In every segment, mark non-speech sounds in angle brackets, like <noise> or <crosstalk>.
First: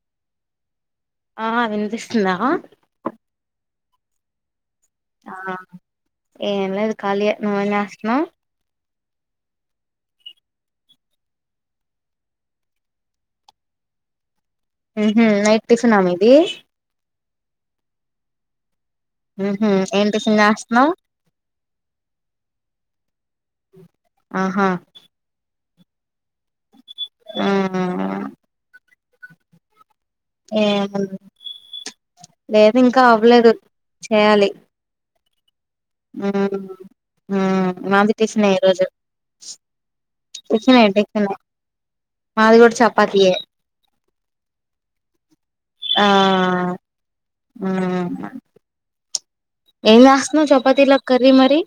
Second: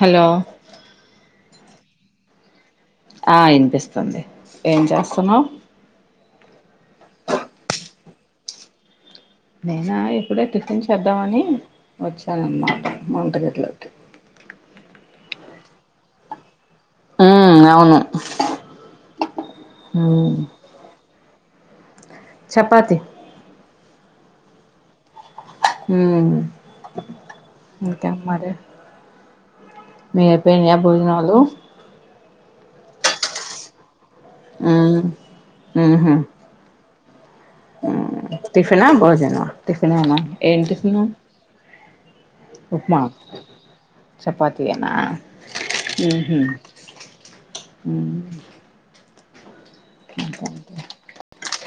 Hello ఆ వినిపిస్తుందా ఆ ఇనిపిస్తంది ఏం చేస్తున్నావు ఏం లేదు ఖాళీయే నువ్వేం చేస్తన్నావ్ నేనా ఇప్పుడే టిఫిన్ చేద్దామని వచ్చానన్నమాట వంట గది లోకి ఊహూ నైట్ టిఫినా మీదీ మ్మ్ అవును మ్మహ్ ఏం ఉమ్ టిఫిన్ జస్తన్నావ్ చపాతి ఆహా మ్మ్ ఆ ఇంకేంట్ మరి మీవి అయిపోయినాయా ఏం భోజనాలు లేదు ఇంకా అవ్వలేదు చేయాలి ఆ అహ ఉమ్ ఉమ్ మాది టిఫినే ఈ రోజు టిఫినా భోజనా, టిఫన్ ఎనా, ఏన్ టిఫినే టిఫిను, టిఫినే మాది కూడా ఉప్మా చపాతీయే చపాతి ఎనా ఆ, ఆ ఎమ్ చస్తున్నావ్ చపాతిలోకి కర్రీ మరి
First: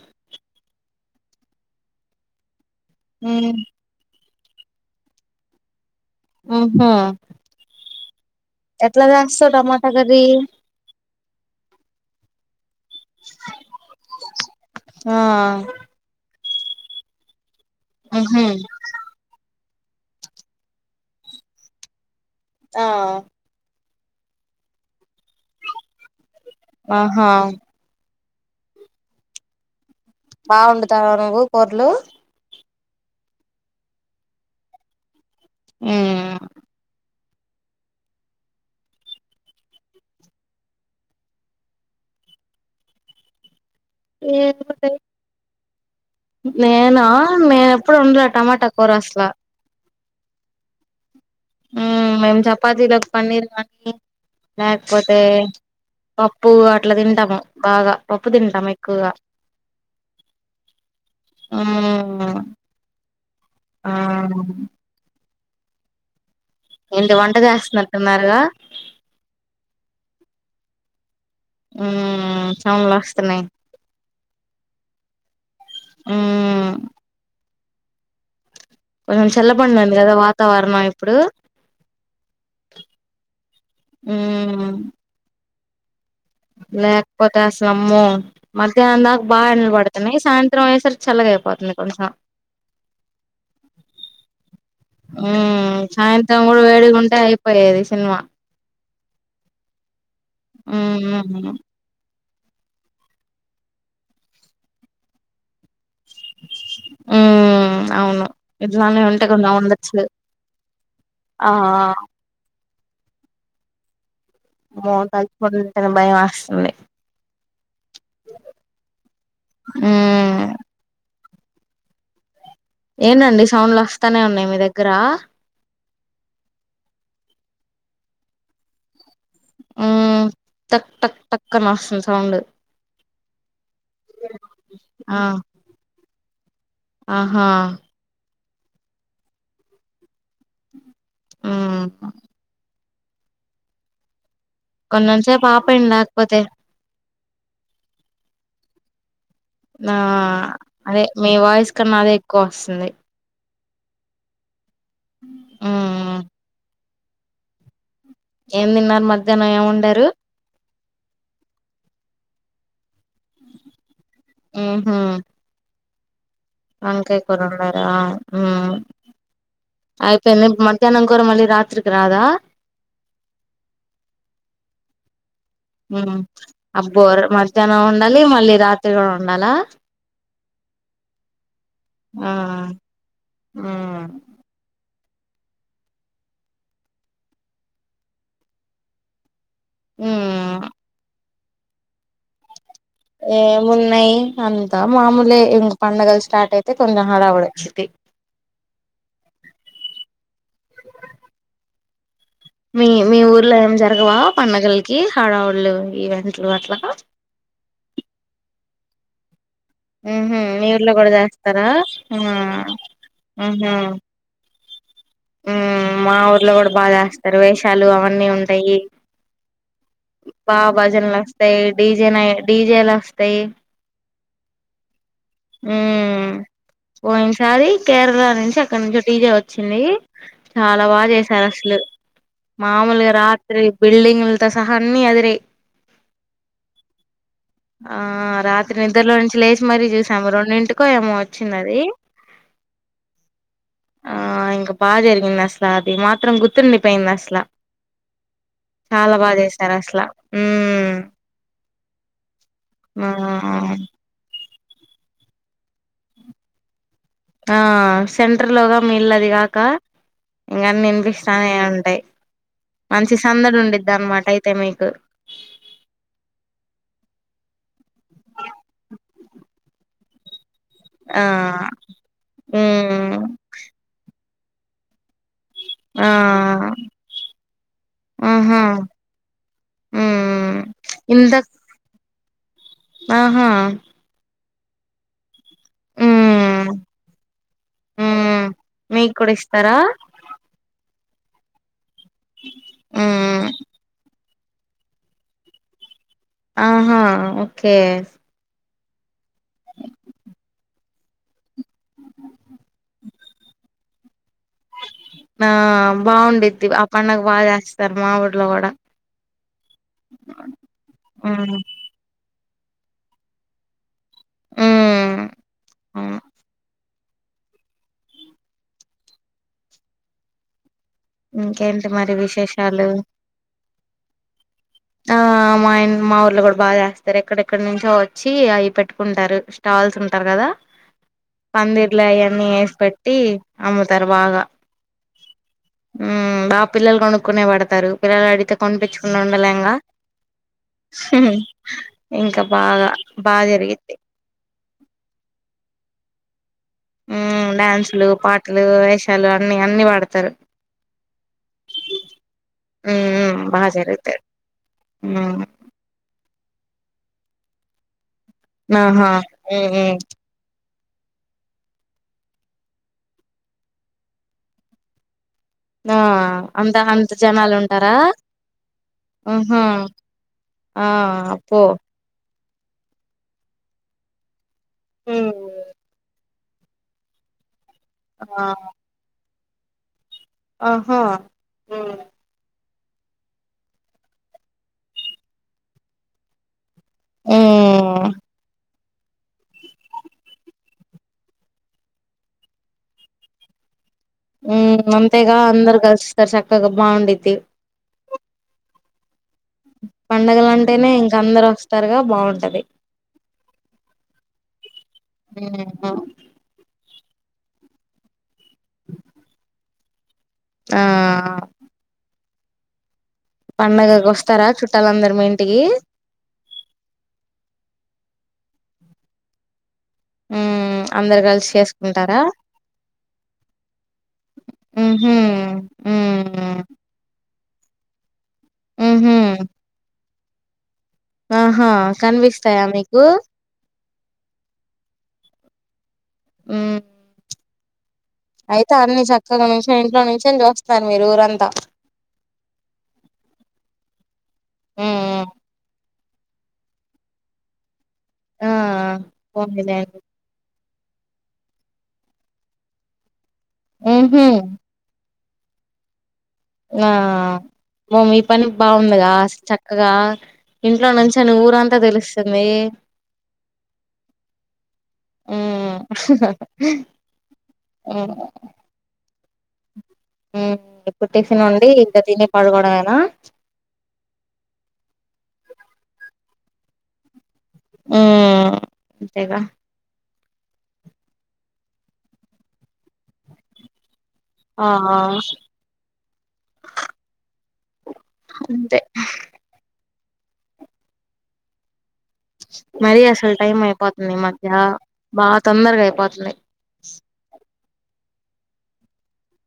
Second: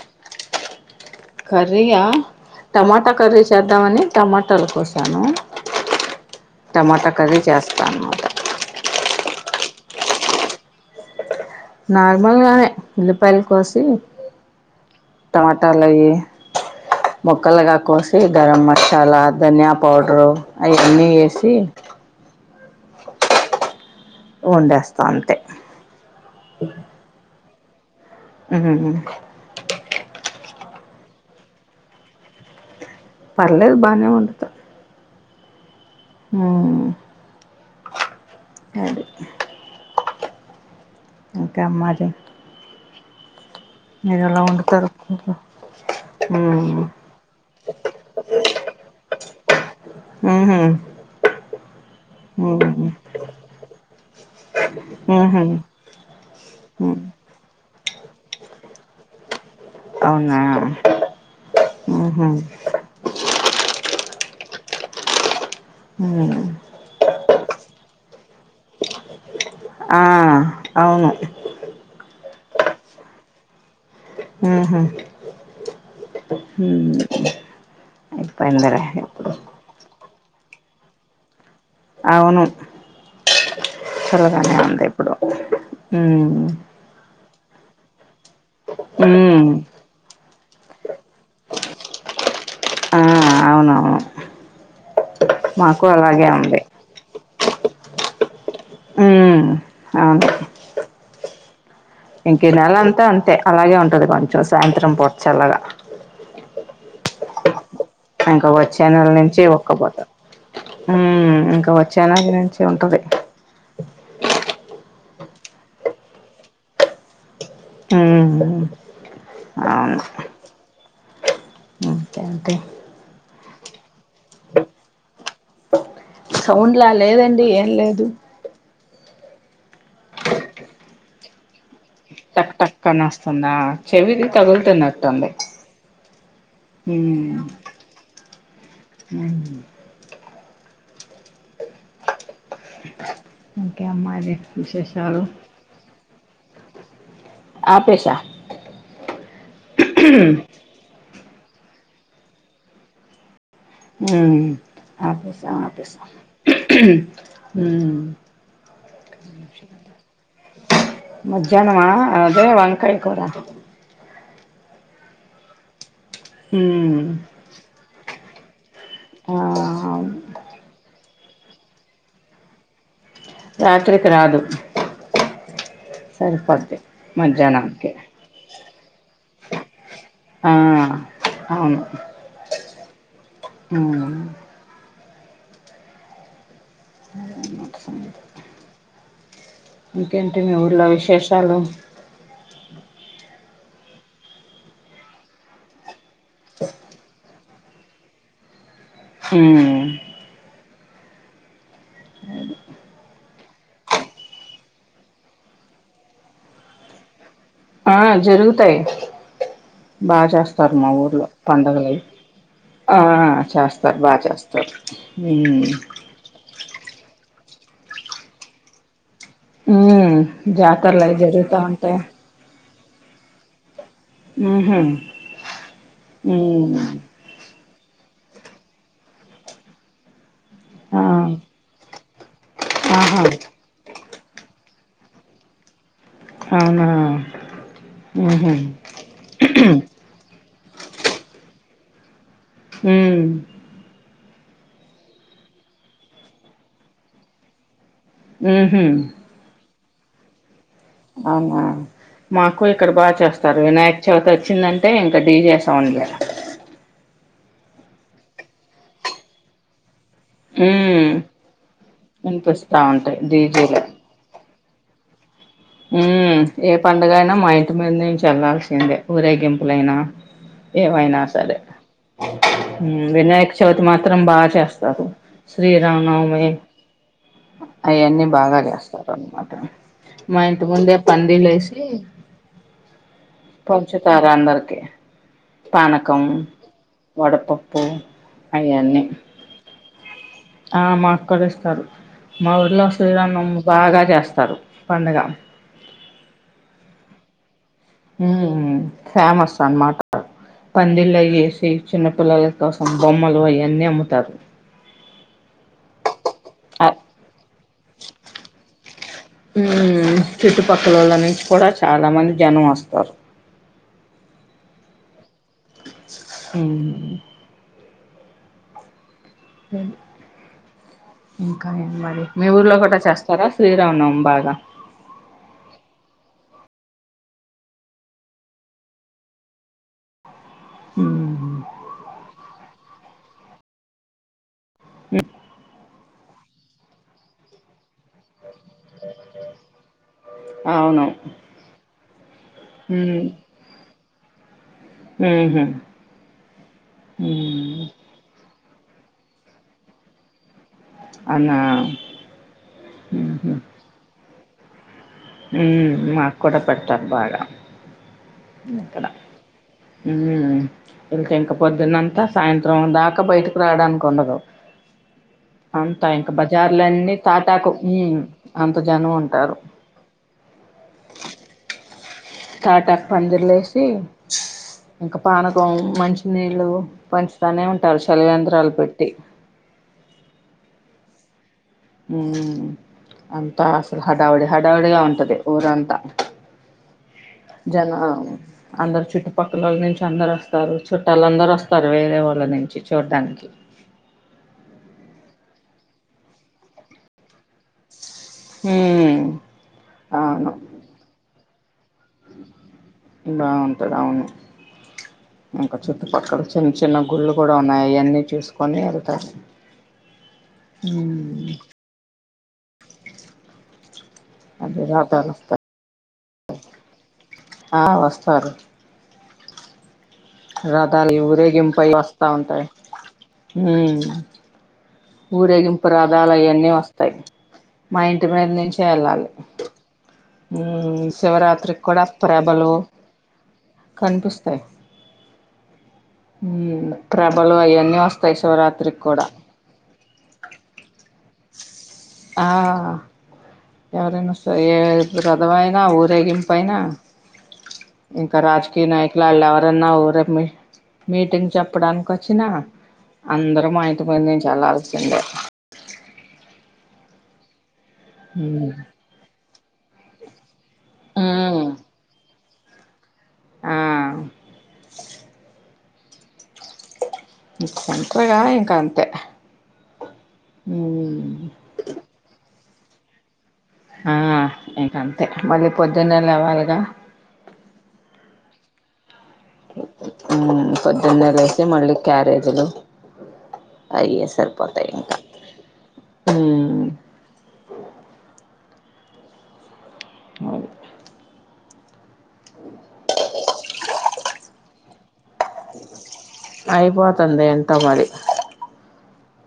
కర్రీ యా టమాటా కర్రీ ఉమ్ చేద్దామని టమాటాలు కోశాను ఉహు టమాటా కర్రీ జాస్తానమాట సో టమాటకర్రీ నార్మల్గానే ఉల్లిపాయలు కోసి ఆ టమాటాలు అవి ముక్ ముక్కలుగా కోసి ఉహు గరం మసాల ధన్యాపొ పౌడరు అయన్నీ వేసి ఆ వండేస్తా అంతే ఆహా మ్మ్హ్హ్ బావండుతవా నువ్వు కూరలు పర్లేదు బానే వండుతా మ్మ్ అది ఇంకా మాది కూర నేనా నేను ఎప్పుడు వండలే టమాటా కూర అసలా అవుహ ఉమ్ మేమ్ చపాతీలో పన్నీర్ కానీ లేకపోతే పప్పు అట్ల తింటాము బాగా పప్పు తింటాం ఎక్ క్కుగా అవునా ఊ ఆ బ ఊ వంట చేస్తున్నట్టున్నారుగా ఆ అవును ఊ సౌండ్లు వస్తున్నాయ్ ఊహు ఊ ఐ కొంచం చల్ల పడినాది కదా వాత్ తో ర్ణ ఇప్పుడు అవును చల్లగానే ఉంది ఇప్పుడు ఉమ్ లేక్పోతే అసలు అమ్మో మధ్యాహ్నం దాక బాగా ఉమ్ ఎండలు పడుతున్నాయి సాయంత్రం అయ్యేసరికి చల్లగ అయిపోతుంది కొంచం ఆ అవునవును ఊ మాకు అలాగే సాయంత్రం కూడ ఉంది వేడిగా ఉంటే అం పోయేది సినిమా ఉమ్ అవును మ్ అవును ఇంక ఈ నెలా అంత అంతే అలాగే ఉంటది కొంచెం సాయంత్రం పూట చల్లగా ఉమ్ అవును ఇంకా వచ్చే ఇట్లానే నెల ఉంటే నుంచి కొంచెం ఉక్క పూత ఉండొచ్చు ఉమ్ ఆ ఇంకా వచ్చే నెల నుంచి ఏ ఉంటది మో తలుచుకుంటేనె భయం వస్తుంది ఉమ్ అవును ఇంకేంటి ఏంది అండి సౌండ్లు వస్తానే ఉన్నాయి మీ దగ్గర సౌండ్ల లేదండి ఏం లేదు ఉమ్ తక్ టక్ టక్ అని వస్తుంది. సౌండ్ చక్ టక్కని వస్తుందా చెవిది ఆ తగులుతున్నట్టుంది ఆహా హు ఉమ్ ఓకే అమ్మాయిదే కొన్నెన్సేప్ ఆపేయండి లేక్ పోతె ఆపేస నా అదె మీ వాయిస్ కన్నా అదే ఎక్కువ వస్తుంది ఉమ్ ఆపేస్తా ఆపేస్త ఉమ్ ఉ ఏం తిన్నారు మధ్యాహ్నం ఏమొండారు మధ్యాహ్నమా అదే వంకాయ కూరా ఊహా ఉమ్, ఒంకయ్ కూరండరా ఆ ఆ అయిపోఇంద ఇప్ మధ్యాహ్నం కుర మళ్ళి రాత్రికి రాదా రాత్రికి రాదు ఉహు సరిపోద్ది అబ్బో మధ్యాహ్నం మధ్యాహ్నానికి ఒండాలి మళ్ళీ రాత్రి రి వండాలా ఆ అవును ఆ మ్మ్ అ అన్న సంగ <unintelligible> ఇకేంటి మీ మ్మ్ ఊళ్ళో విశేష చాల ఏమున్నాయి అంతా మామూలే ఇంక పండగల్ స్టార్ట్ అయితే కొంచెం హడవడీ డి హ్మ్ ఉ మీ మీ ఊర్లో ఏం జరగవా పండగలకి హడావళ్ళు ఈవెంట్లు అట్లగా ఆ జరుగుతాయి బాగా మ్హు మీ చేస్తారు మా కూడా ఊర్లో చేస్తారా పండగలవి ఆ ఆ చేస్తారు బా చేస్తారు <inaudible> ఉ ఉమ్. మా ఊర్లో కూడా బాగ చేస్త్ దర్వేషాలు అవన్నీ ఉంటాయి ఉమ్ బా జాతరలు అవి జరుగుతా ఉంటాయ్ జేల్ వస్తాయి ఊ మ్ ఉమ్ పోయినసారి కేరళ నుంచి ఎక్కడ నుంచొ డిజే వచ్చింది చాలా ఆ బాగా చేసారు అసలు మామూలుగా ఆహా రాత్రి బిల్డింగ్ దీంతో సహా అన్ని అదిరాయి అవునా ఆ ఉహు రాత్రి నిద్రలో నుంచి లేచి మరీ చూసాము రెండింటికి కుక్కో ఏమో వచ్చిందది హ్మ్ ఆ ఇంక బా జరిగింది అసలా అది మాత్రం గుర్తుండిపోయింది అసలా ఉహు చాలా బా చేసారు అసలు అట్ల హ్మ్ అవునా మాకూ ఇక్కడ బా ఆ చేస్తారు వినాయక చవితి వచ్ వచ్చిందంటే ఇంక డీజే సౌండ్ లే ఆ సెంటర్ లోగా మీఇల్లది కాక ఇంక అన్నీ ఉమ్ వినిపిస్తానే ఉంటాయి వినిపిస్తా మంచి ఉంటాయి సందడి డీజేలు ఉండిద్ది అన్నమాట ఐ ఐతే మీకు హ్మ్ ఏ పండుగ అయినా మా ఇంటి మీద నుంచి వెళ్లాల్సిందే ఊరేగింపులైనా ఏమైనా ఆ సరే ఉమ్ వినాయక చవితి మాత్రం బా చేస్తారు ఆ శ్రీరామనవమి అయన్నీ బాగా ఆహా చేస్తారన్నమాట మా ఉమ్ ఇంటి ముందే ఇంత పందిళ్లు వేసి ఆహా పంచుతారు అందరు ఓకే పానకం ఉమ్ వడపప్పు ఉమ్ అయన్నీ మీకు కూడా ఇస్తారా ఆ మాక్కూడ ఇస్తారు మా ఊర్లో ఉమ్ శ్రీరామనవమి బాగా చేస్తా రు పండగ ఆహా ఓ హ్మ్ ఫేమస్ అన్నమాట పందిళ్లు అయిఏసి చిన్న పిల్లల కోసం బొమ్మలు అయన్నీ అమ్ము తారు నా బాగుండిద్ది ఆ పండుగ బా చేస్తారు మా ఊర్లో కూడా ఉమ్ చుట్టుపక్కలోళ్ళ నుంచి హ్మ్ కూడా చాలా మంది జనం వస్తారు ఉమ్ అవును హ్మ్ <inaudible> ఇంకా ఇంకేంటి ఏం మరి మీ ఊర్లో విశేషాలు కూడా చేస్తారా శ్రీరామనవమి బాగా ఆ మాయన్ మా ఊర్లొ గడు. బాగ జేస్తరు ఎక్కడెక్కడ్ నుంచో వచ్చీ అయ్ పెట్టుకుంటారు స్టాల్సుంటార్ గదా. పందిర్ల్ అయన్నీ ఏస్ పెట్టి. అమ్ముతార్ బాగ. ఉమ్ ఉమ్ బా పిల్లల్ గొనుక్కునే బడతారు పిల్లలడిగితే కొనిపించకుండ ఉండలేం గా. అవును ఇంక బాగా బా జరిగిద్ది. మ్మ్ హూ. ఉమ్ డాన్స్లు పాట్. లు వేషాలు అన్ని అన్ని వాడతరు. అవునా ఉమ్ బా జరగుతది. ఉమ్ మాక్కూడ. పడ్తార్ బాగా నాహా ఊహూ. యెళ్త ఇంక పొద్దున్నంత సాయంత్రం దాకా బయ్టికి రాడానికుండదు. ఆ అంత ఇంక అంత అంత బజార్లన్ని జనాలు తాటాకు ఉంటారా ఇ అంత జనముంటారు. ఆహా ఆ అప్పో. తాటాక్ పందిర్లేసి. ఇంక ఉమ్ పానకమ్ మంచి. నీళ్ళు పంచుతానే టాల్ షలివేంద్రాల్ పెట్టి. అహా. ఊ. అంతా అసల్ హడావుడి హడావుడిగా ఉంటది ఊరంత. జనా మ్మ్ అందర్ చ్ చుట్టుపక్కలొల్ నుంచి అందరొస్ తారు చుట్టాలందరొస్తారు వేరే వాళ్ళ నుంచి చూడ్డాన్కి. ఉమ్ అంతేగా అందర్ గల్స్తార్ సక్కగ బాగుండిద్ది. ఊ. పండగలంటేనే ఇంకందరొ బాగుంటది ఔను ఇంక చుట్టుపక్కల చిన్ చిన్న. గుళ్ళు కూడా ఉన్నాయ్ అయన్నీ చూస్కొని యెళ్తరు. ఆ ఊ ఉ పండగకి వస్తారా అదే చుట్టాలందరు మీ రథాలు ఇంటికి వస్తాయి ఆ వస్తారు మ్మ్ రథాలు అందరు కలిసి ఊరేగింపైయి చేసుకుంటారా వస్తా ఉంటాయి హ మ్హూ ఊరేగింపు రథాలు మ్మ్ అవన్నీ వస్తాయి మైండ్ ఇటు మింద నుంచే మ్హూ వెళ్ళాలి హ్ ఆహా శివరాత్రికి కూడా కనిపిస్తాయా ప్రభలు మీకు కనిపిస్తాయి మ్మ్ హ్మ్ వాళ్ళవి అయన్ని వస్తయి అయితే అన్ని చక్కగా నిమిషం ఇంట్లొ నుంచి నిలుచుని చూస్తున్నారు మీరు ఊరంతా ఆ ఎవరైనా సరే ఏ మ్మ్ రధమైనా ఊరేగింపు అయినా ఇంకా ఆ రాజకీయ నాయకులు వాళ్ళు ఎవరన్నా పోనీలేండి రేపు మీ మీటింగ్ చెప్పడానికి వచ్చినా అందరూ మా ఇంటి మ్హూ మీది నుంచి వెళ్ళాల్సిందే ఆ మ మీ పని హ్మ్. బాగుందిగా చక్కగా ఇంట్లో నుంచిని హ్మ్. ఊరంతా తెలుస్తుంది ఆ మ్మ్ ఉమ్ సెంటర్ గా ఇంక అంతే ఉ ఇప్పుడు హ్మ్. టిఫిన్ వండి ఇంకా తిని పడుకోవడమే ఆ ఆ ఇక అంతే మళ్ళీ పొద్దున్నే లేవాలిగా ఆ అంతేగా ఉ పొద్దున్నే లేసి మళ్ళీ క్యారేజ్లు అయే ఆ సర్పోతయి ఆ ఇంక అంతే మ <unintelligible> మరీ అసలు టైం అయిపోతుంది ఈ మధ్య బాగా తొందరగా అయిపోతన్నాయి టోమరి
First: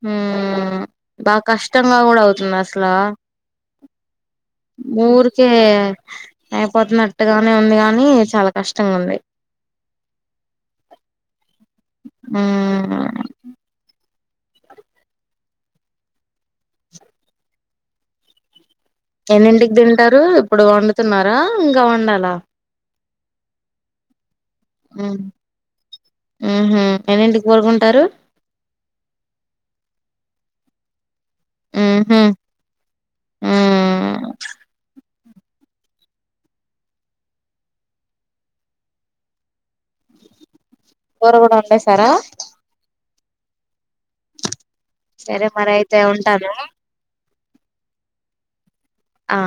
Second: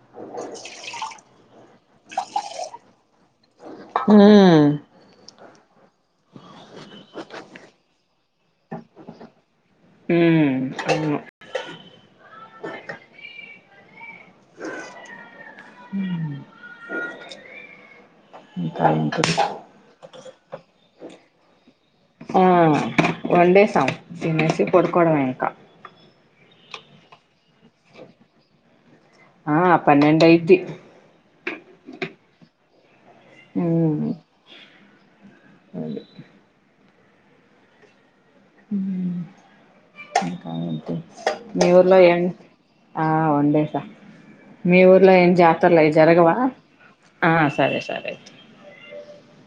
హ్మ్ బా కష్టంగా కూడా అవుతుంది అసలా ఉమ్ ఊరికే అయిపోతన్నట్టు నట్టుగానే ఉంది గాని చాలా కష్టంగా ఉంది హ్మ్ అవును హ్మ్ హ ఏంటిది ఎన్నింటికి తింటారు ఇప్పుడు వండు తిన్నారా ఆ వండేసాం తినేసి పడుకోవడమే ఇంక ఊహూ ఎన్నింటికి పడుకుంటారు ఆ పన్నెండు ఐద్ది ఊహూ హ్మ్ అే హ కూర కూడా మీ ఊర్లో వండేసారా ఎం ఆ వండేసా మీ ఊర్లో ఏం సరే మరి జాతరలయి అయితే జరగవా ఉంటాను ఆ సరే సరే అయితే ఆ